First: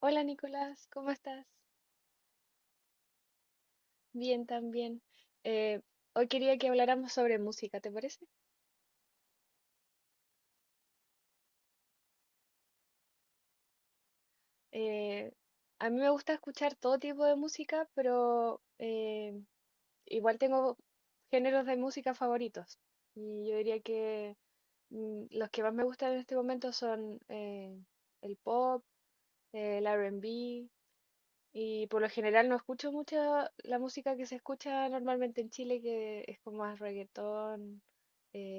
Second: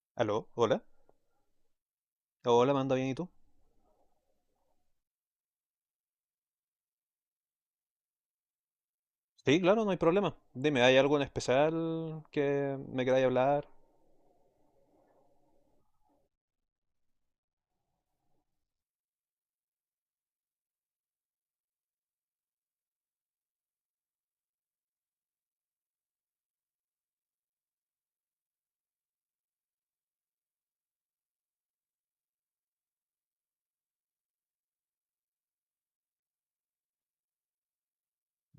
Hola Aló, hola. Nicolás, ¿cómo estás? Hola, manda bien, ¿y tú? Bien, también. Eh, hoy quería que habláramos sobre música, ¿te parece? Sí, claro, no hay problema. Dime, ¿hay algo en especial que me queráis hablar? Eh, a mí me gusta escuchar todo tipo de música, pero igual tengo géneros de música favoritos. Y yo diría que los que más me gustan en este momento son el pop, el R&B. Y por lo general no escucho mucha la música que se escucha normalmente en Chile, que es como más reggaetón,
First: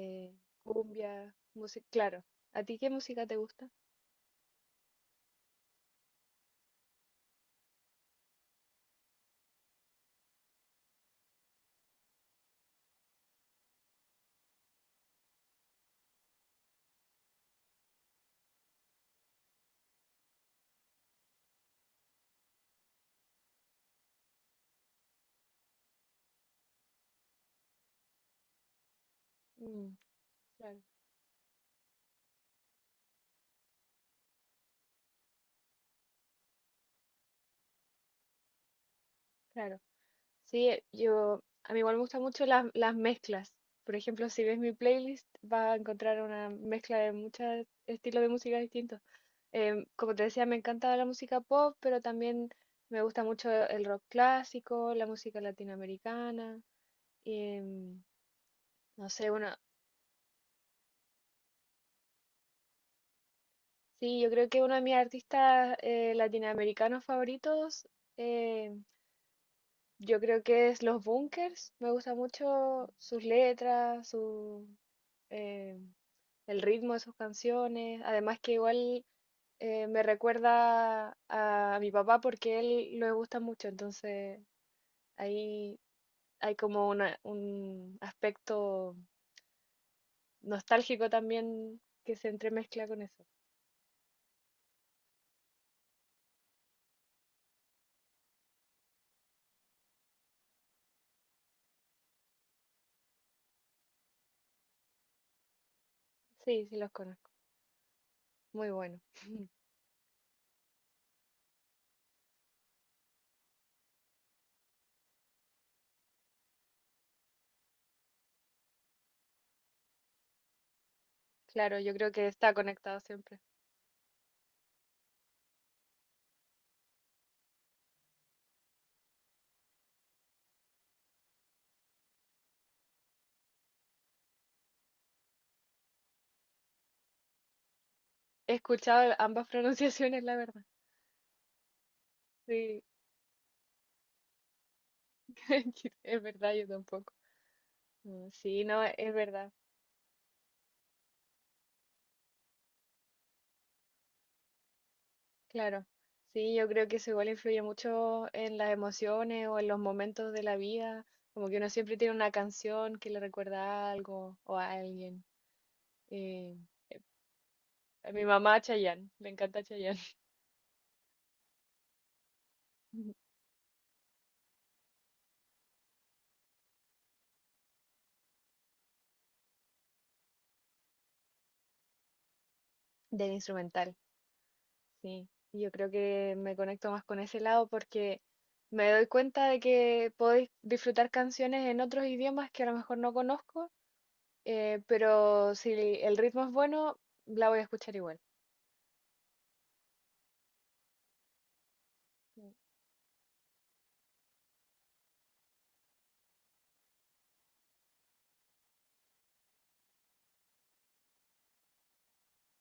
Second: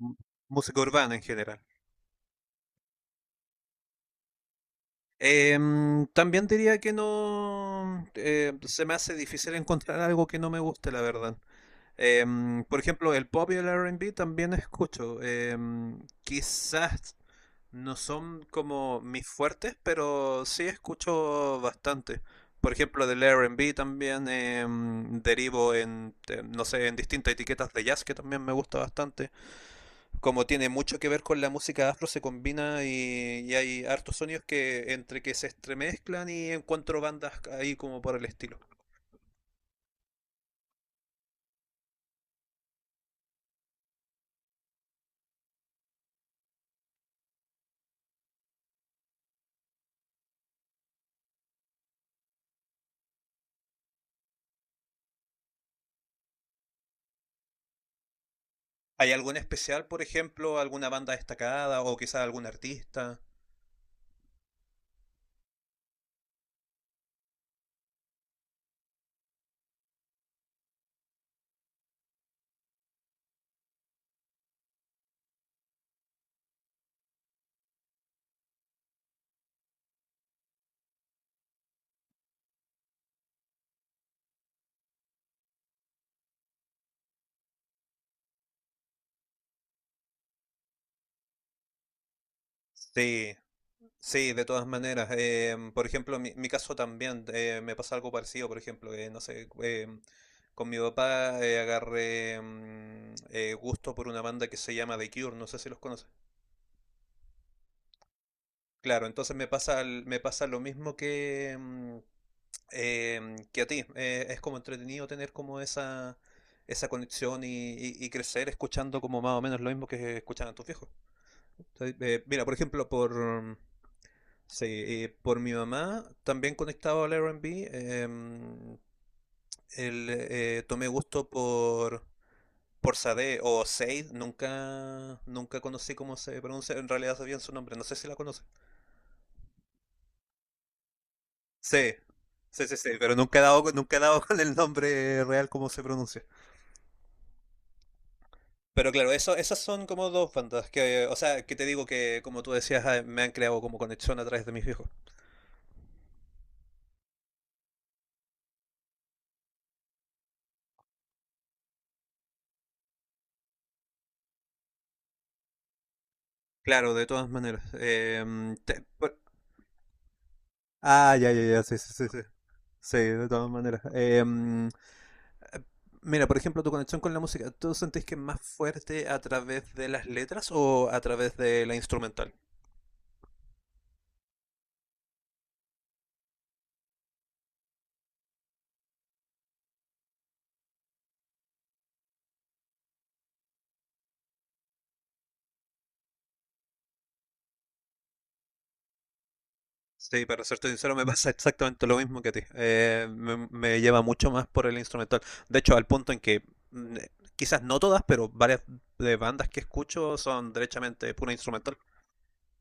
M- música urbana en cumbia, general. música, claro. ¿A ti qué música te gusta? También diría que no se me hace difícil encontrar algo que no me guste, la verdad. Em, por ejemplo, el pop y el R&B también escucho. Quizás no son como mis fuertes, pero sí escucho bastante. Por ejemplo, del R&B también derivo en, no sé, en distintas etiquetas de jazz que también me gusta bastante. Mm, Como tiene claro, mucho que ver con la música afro, se combina y hay hartos sonidos que entre que se estremezclan y encuentro bandas ahí como por el estilo. claro. Sí, a mí igual me gustan mucho las mezclas. Por ejemplo, si ves mi playlist, vas a encontrar una mezcla de muchos estilos de música distintos. Como te decía, me encanta la música pop, pero también me gusta mucho el rock clásico, la música latinoamericana. Em, no ¿Hay sé, alguna bueno, especial, por ejemplo, alguna banda destacada o quizás algún artista? sí, yo creo que uno de mis artistas latinoamericanos favoritos, eh, yo creo que es Los Bunkers. Me gusta mucho sus letras, eh, el ritmo de sus canciones. Además que igual me recuerda a mi papá porque él lo gusta mucho, entonces ahí hay como un aspecto nostálgico también que se entremezcla con eso. Sí, sí, de todas maneras. Por ejemplo, mi caso también me pasa algo parecido. Por ejemplo, no sé, con mi papá agarré gusto por una banda que se llama The Cure. No sé si los conoces. Sí, sí los conozco. Muy bueno. Claro, entonces me pasa, el- me pasa lo mismo que, que a ti. Es como entretenido tener como esa conexión y crecer escuchando como más o menos lo mismo que escuchaban tus viejos. Claro, yo Entonces, creo que mira, por está ejemplo, conectado siempre. por, sí, y por mi mamá, también conectado al R&B, em, el, tomé gusto por Sade o Sade, nunca, nunca conocí cómo se pronuncia, en realidad sabía su nombre, no sé si la conoce. He escuchado ambas pronunciaciones, la verdad. Sí, sí, sí, Sí, sí, pero nunca he dado, con- nunca he dado con el nombre real cómo se es pronuncia. verdad, yo tampoco. Mm, sí, no, Pero claro, es eso, verdad, esas son como dos bandas que, o sea, que te digo que, como tú decías, ah, me han creado como conexión a través de mis viejos. claro. Sí, yo creo que eso igual influye mucho en las emociones o en los momentos de la vida. Como que uno siempre tiene una canción que le recuerda a algo o a alguien. Eh, Claro, de todas maneras. a mi mamá Te- Chayanne, le encanta Chayanne. ah, ya, ya, ya, sí, sí, sí, sí. Sí, de todas maneras. Eh, Mira, por ejemplo, tu conexión con la música, ¿tú sentís que es más fuerte a través de las letras o a través de la instrumental? Del instrumental. Sí, yo creo que me conecto más con ese lado porque me doy cuenta de que puedo disfrutar canciones en otros idiomas que a lo mejor no conozco, pero si el ritmo es bueno, la voy a escuchar igual. Sí, para serte sincero, me pasa exactamente lo mismo que a ti. Mm, Me lleva mucho más por el instrumental. De hecho, al punto en que quizás no todas, pero varias de bandas que escucho son derechamente pura instrumental.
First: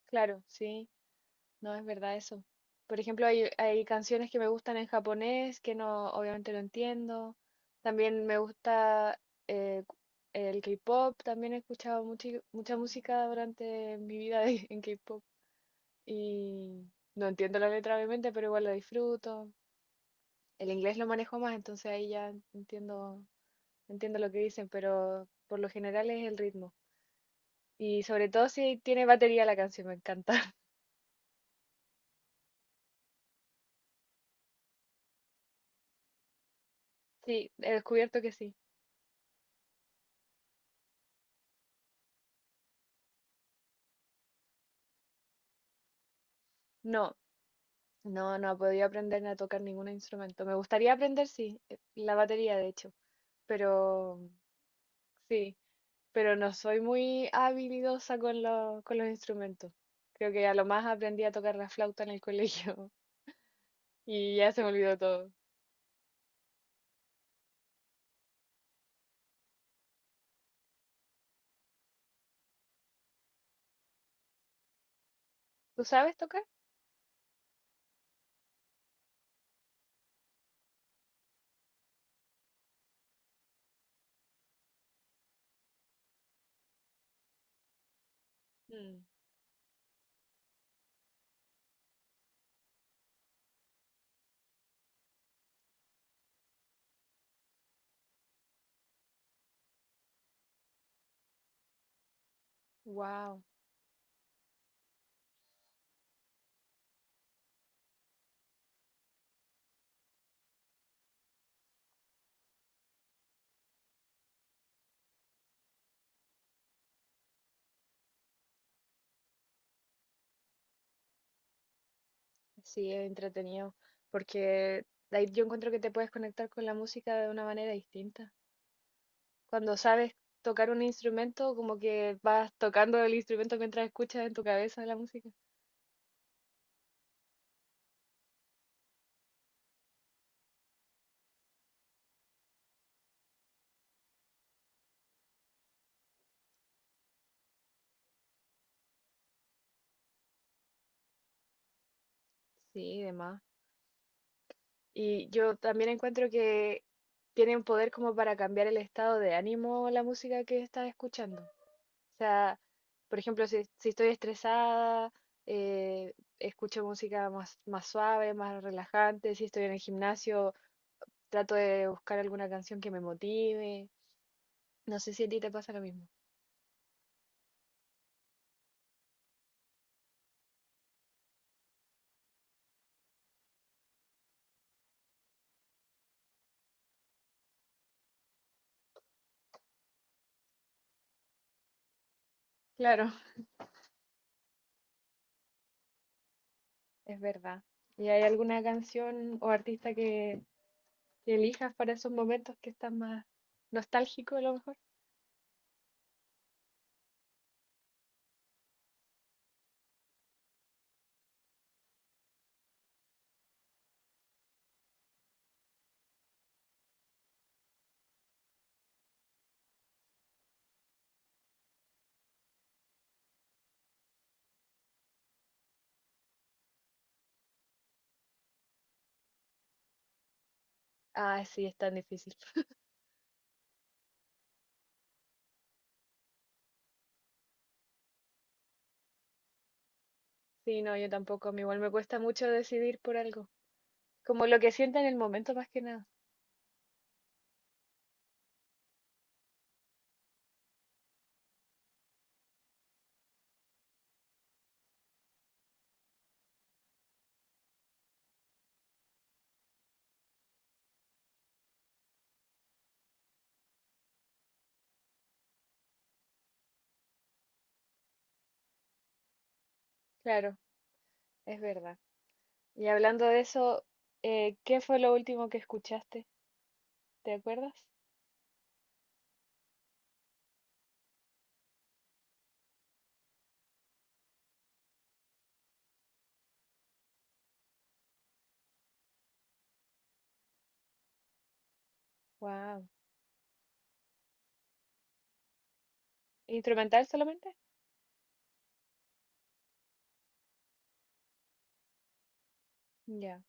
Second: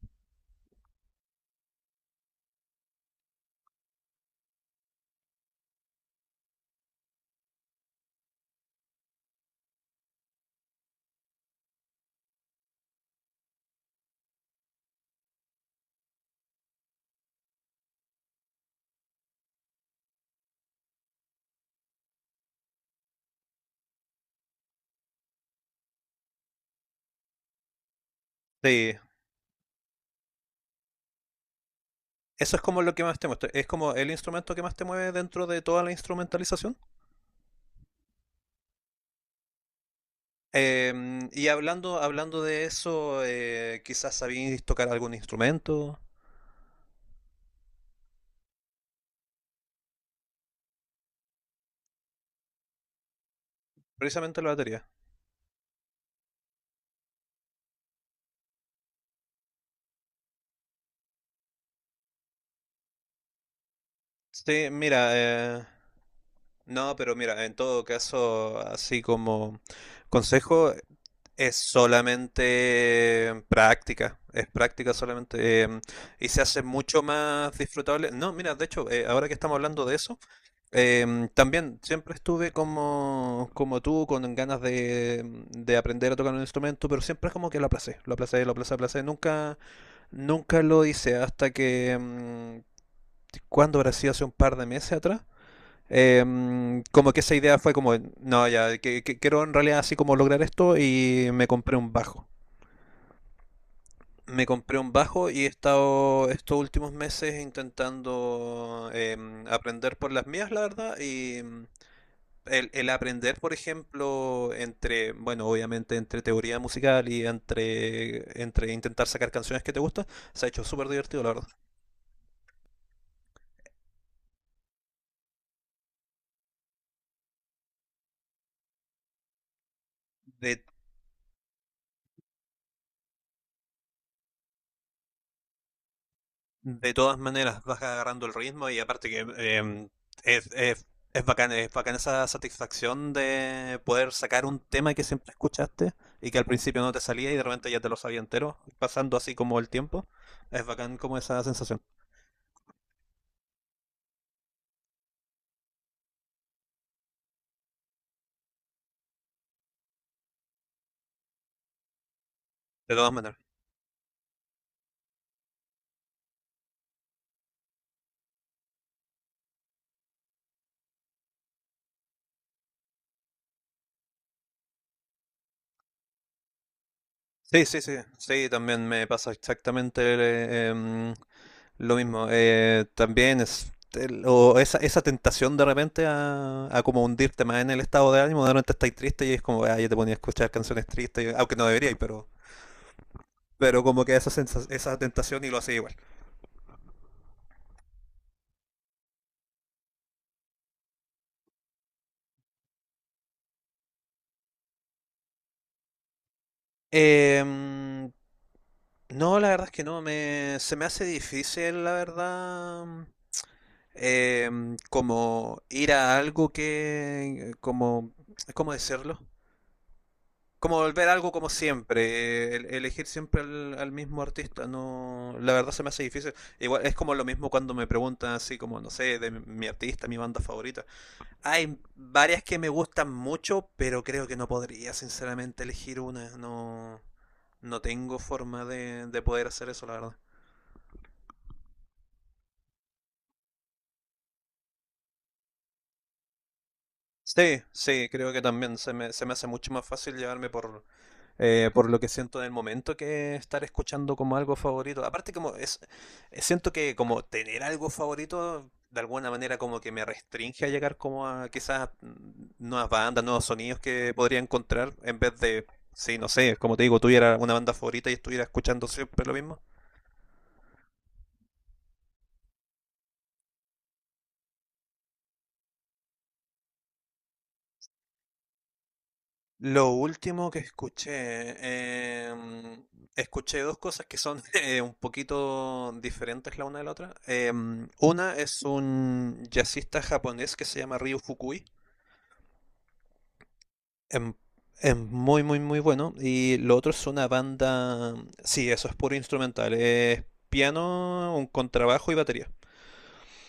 claro, sí, no es verdad eso. Por ejemplo, hay canciones que me gustan en japonés que no, obviamente no entiendo. También me gusta eh, cu- el K-pop, también he escuchado mucha música durante mi vida en K-pop. Y no entiendo la letra obviamente, pero igual la disfruto. El inglés lo manejo más, entonces ahí ya entiendo, entiendo lo que dicen, pero por lo general es el ritmo. Y sobre todo si Sí, tiene batería la canción, me encanta. eso es como lo que más te muestra. Es como el instrumento que más te mueve dentro de toda la instrumentalización. Sí, he descubierto que sí. Y hablando de eso, quizás sabéis tocar algún instrumento, No, no, no he podido aprender a tocar ningún instrumento. Me gustaría aprender, sí, la batería de hecho, pero precisamente la batería. sí, pero no soy muy habilidosa con con los instrumentos. Creo que a lo más aprendí a tocar la flauta en el colegio. Y ya se me Sí, olvidó mira, todo. No, pero mira, en todo caso, así como consejo, es solamente práctica, es práctica solamente, ¿Tú sabes y se tocar? hace mucho más disfrutable. No, mira, de hecho, ahora que estamos hablando de eso, también siempre estuve como, como tú, con ganas de aprender a tocar un instrumento, pero siempre es como que lo aplacé, lo aplacé, lo aplacé, Mm. aplacé. Nunca, nunca lo hice hasta que, ¿cuándo habrá sido? Hace un par de meses atrás. Como que esa idea fue como, no, ya, que quiero en realidad así como lograr esto y me compré un bajo. Wow, Me compré un bajo y he estado estos últimos meses intentando aprender por las mías, la verdad, y el aprender, por ejemplo, entre, bueno, obviamente entre teoría musical y entre, entre intentar sacar canciones que te gustan, se ha hecho súper divertido, la verdad. sí, es entretenido, porque ahí yo encuentro que te puedes conectar con la música de una manera distinta. Cuando sabes De tocar un instrumento, como que vas tocando el instrumento mientras escuchas en tu cabeza la música. de todas maneras vas agarrando el ritmo y aparte que es, es, es bacán esa satisfacción de poder sacar un tema que siempre escuchaste y que al principio no te salía y de repente ya te lo sabía entero, pasando así como el tiempo. Es bacán como esa sensación. Sí, demás. Y yo también encuentro que tiene un poder como para cambiar el estado de ánimo la música que estás escuchando. O sea, De todas por maneras. ejemplo, si estoy estresada, eh, escucho música más suave, más relajante. Si estoy en el gimnasio, trato de buscar alguna canción que me motive. No sé si a ti te pasa lo mismo. Sí, sí, sí. Sí, también me pasa exactamente lo mismo, también es el- o esa tentación de repente a como hundirte más en el estado de ánimo, de repente estáis triste y es como, ah, yo te ponía a escuchar canciones tristes, y- aunque no deberíais, Claro, pero como que esa, sensa- esa tentación y lo hacía igual. es verdad. ¿Y hay alguna canción o artista que elijas para esos momentos que estás más nostálgico a lo mejor? Em, no, la verdad es que no, me, se me hace difícil, la verdad, eh, como ir a algo que, como, ¿cómo decirlo? Como volver a algo como siempre, el- elegir siempre al, al mismo artista, no, la verdad se me hace difícil. Igual es como lo mismo cuando me preguntan así como, no sé, de mi, mi artista, mi banda favorita. Ah, sí, es Hay tan difícil. varias que me gustan mucho, pero creo que no podría sinceramente elegir una, no, no tengo forma de poder hacer eso, la verdad. Sí, no, yo tampoco. A mí igual me cuesta mucho decidir por algo. Como lo que sienta en el momento más que nada. Sí, sí, creo que también se me hace mucho más fácil llevarme por lo que siento en el momento que estar escuchando como algo favorito. Aparte como es, siento que como tener algo favorito de alguna manera como que me restringe a llegar como a quizás nuevas bandas, nuevos sonidos que podría encontrar en vez de, sí, no sé, como te digo, tuviera una banda favorita y estuviera escuchando siempre lo mismo. Claro, es verdad. Y hablando de eso, ¿qué fue lo último que escuchaste? ¿Te acuerdas? Lo último que escuché, escuché dos cosas que son un poquito diferentes la una de la otra. Em, una es un jazzista japonés que se llama Ryu Fukui. Wow. Em, es muy, muy, muy bueno. Y lo otro ¿Instrumental es una solamente? banda... Sí, eso es puro instrumental. Es piano, un contrabajo y batería. Ya,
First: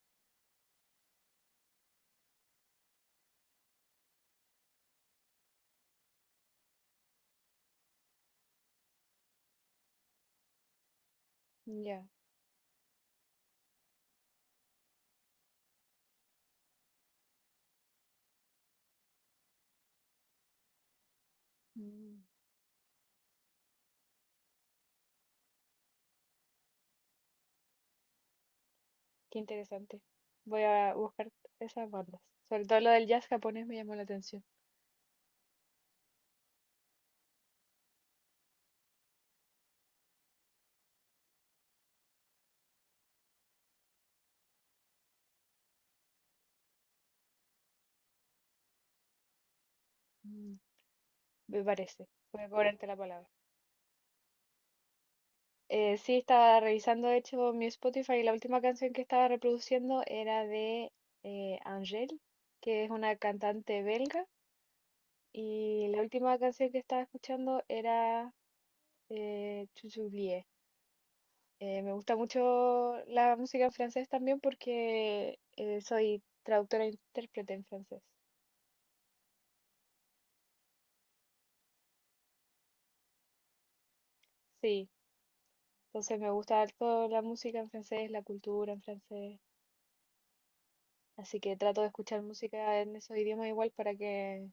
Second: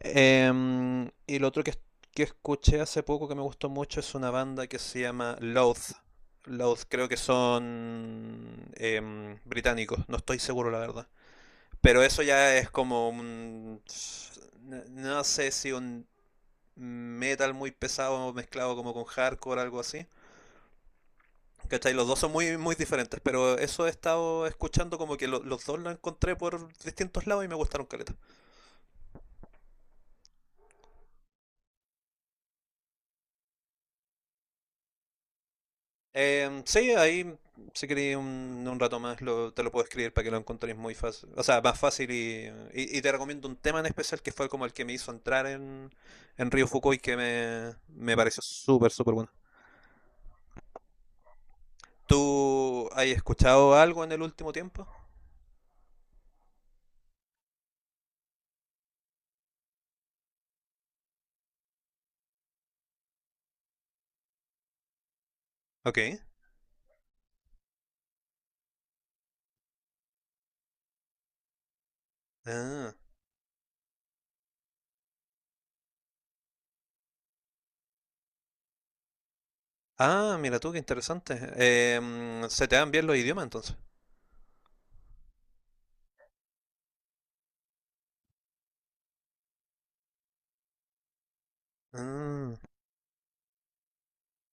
Y lo otro que escuché hace poco que me gustó mucho es una banda que se llama Loath. Loath creo que son británicos, no estoy seguro la verdad. Pero ya. eso ya es como un... n- no sé si un metal muy pesado mezclado como con hardcore algo así. ¿Cachai? Los dos Mm, son muy, muy diferentes, pero eso he estado escuchando como que lo- los dos lo encontré por distintos lados y me gustaron caleta. qué interesante. Voy a buscar esas bandas. Sobre todo lo del jazz japonés me llamó la atención. Sí, ahí si queréis un rato más lo- te lo puedo escribir para que lo encontréis muy fácil, o sea, más fácil y te recomiendo un tema en especial que fue como el que me hizo entrar en Río Fukui que me pareció súper, súper bueno. Mm, me parece. Voy a cobrarte ¿Tú la has palabra. escuchado algo en el último tiempo? Sí, estaba revisando, de hecho, mi Spotify y la última canción que estaba reproduciendo era de Angèle, que es una cantante belga. Y la Ok. última canción que estaba escuchando era Chuchublie. Me gusta Ah, mucho la música en francés también porque soy traductora e intérprete en francés. ah, mira tú, qué interesante. Se te dan bien los idiomas entonces. Sí, entonces me gusta toda la música en francés, la cultura en francés. Así que trato de escuchar Ah, música en esos idiomas igual para que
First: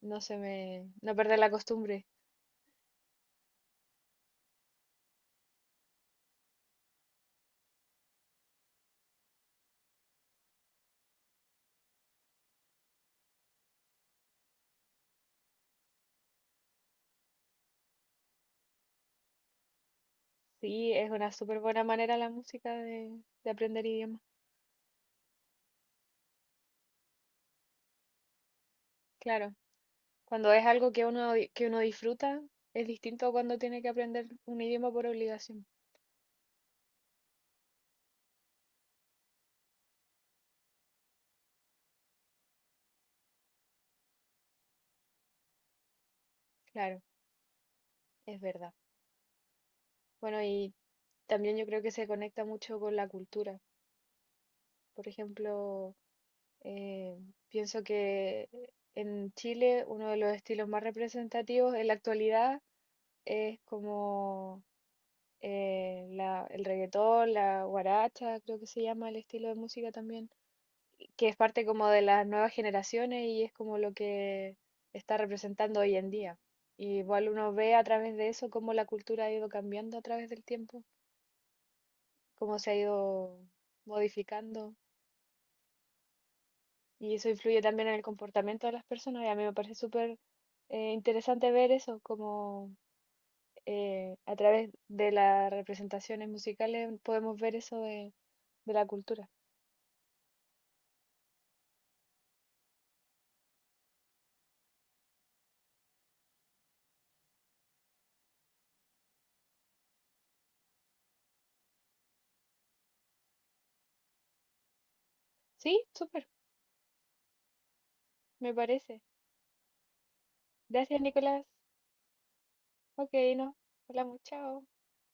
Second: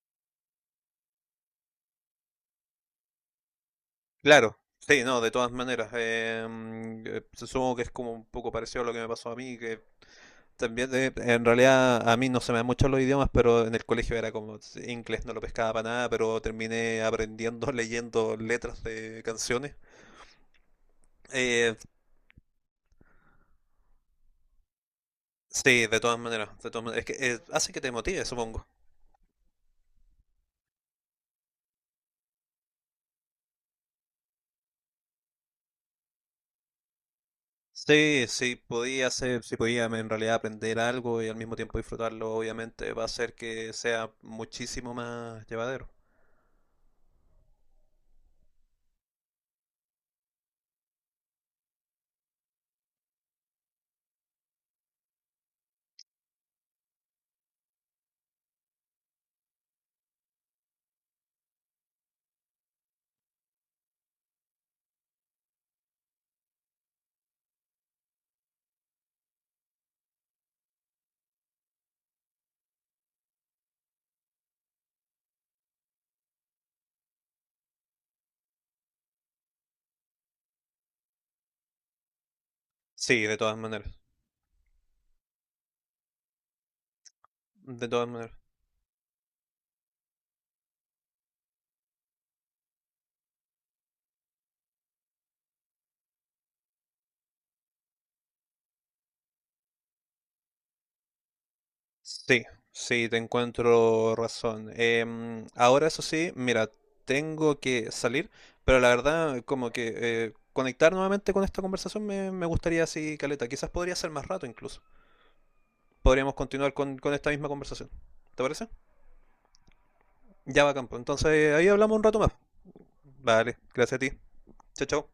no perder la costumbre. claro. Sí, no, de todas maneras. Supongo que es como un poco parecido a lo que me pasó a mí, que también, en realidad, a mí no se me dan mucho los idiomas, pero en el colegio era como sí, inglés, no lo pescaba para nada, pero terminé aprendiendo leyendo letras de canciones. Sí, es una súper Eh, buena manera la música de aprender idiomas. sí, de todas maneras, de todas maneras. Es que hace que te motive, supongo. Claro, cuando es algo que que uno disfruta, es distinto cuando tiene que aprender un idioma por obligación. Sí, sí, podía hacer, si podía en realidad aprender algo y al mismo tiempo disfrutarlo, obviamente va a hacer que sea muchísimo más llevadero. Claro. Es verdad. Bueno, y también yo creo que se conecta mucho con la cultura. Por ejemplo, eh, pienso que en Chile uno de los estilos más representativos en la actualidad es como el reggaetón, la guaracha, creo que se llama el estilo de música también, que es parte como de las nuevas generaciones y es como lo que está representando hoy en día. Y igual uno ve a través de eso cómo la cultura ha ido cambiando a través del tiempo. Cómo se ha Sí, de ido todas maneras, modificando y eso influye de también en el todas maneras. comportamiento de las personas y a mí me parece súper interesante ver eso, como a través de las representaciones musicales podemos ver eso de la cultura. Sí, sí, te encuentro razón. Ahora eso sí, mira, tengo que salir, pero la verdad, como que conectar nuevamente con esta conversación me, me gustaría así, caleta. Quizás podría ser más rato incluso. Sí, súper, Podríamos continuar con esta misma conversación. ¿Te me parece? parece. Ya va, campo. Gracias, Nicolás. Entonces ahí hablamos un rato más. Ok, nos Vale, gracias a ti. hablamos, chao. Chao, chao.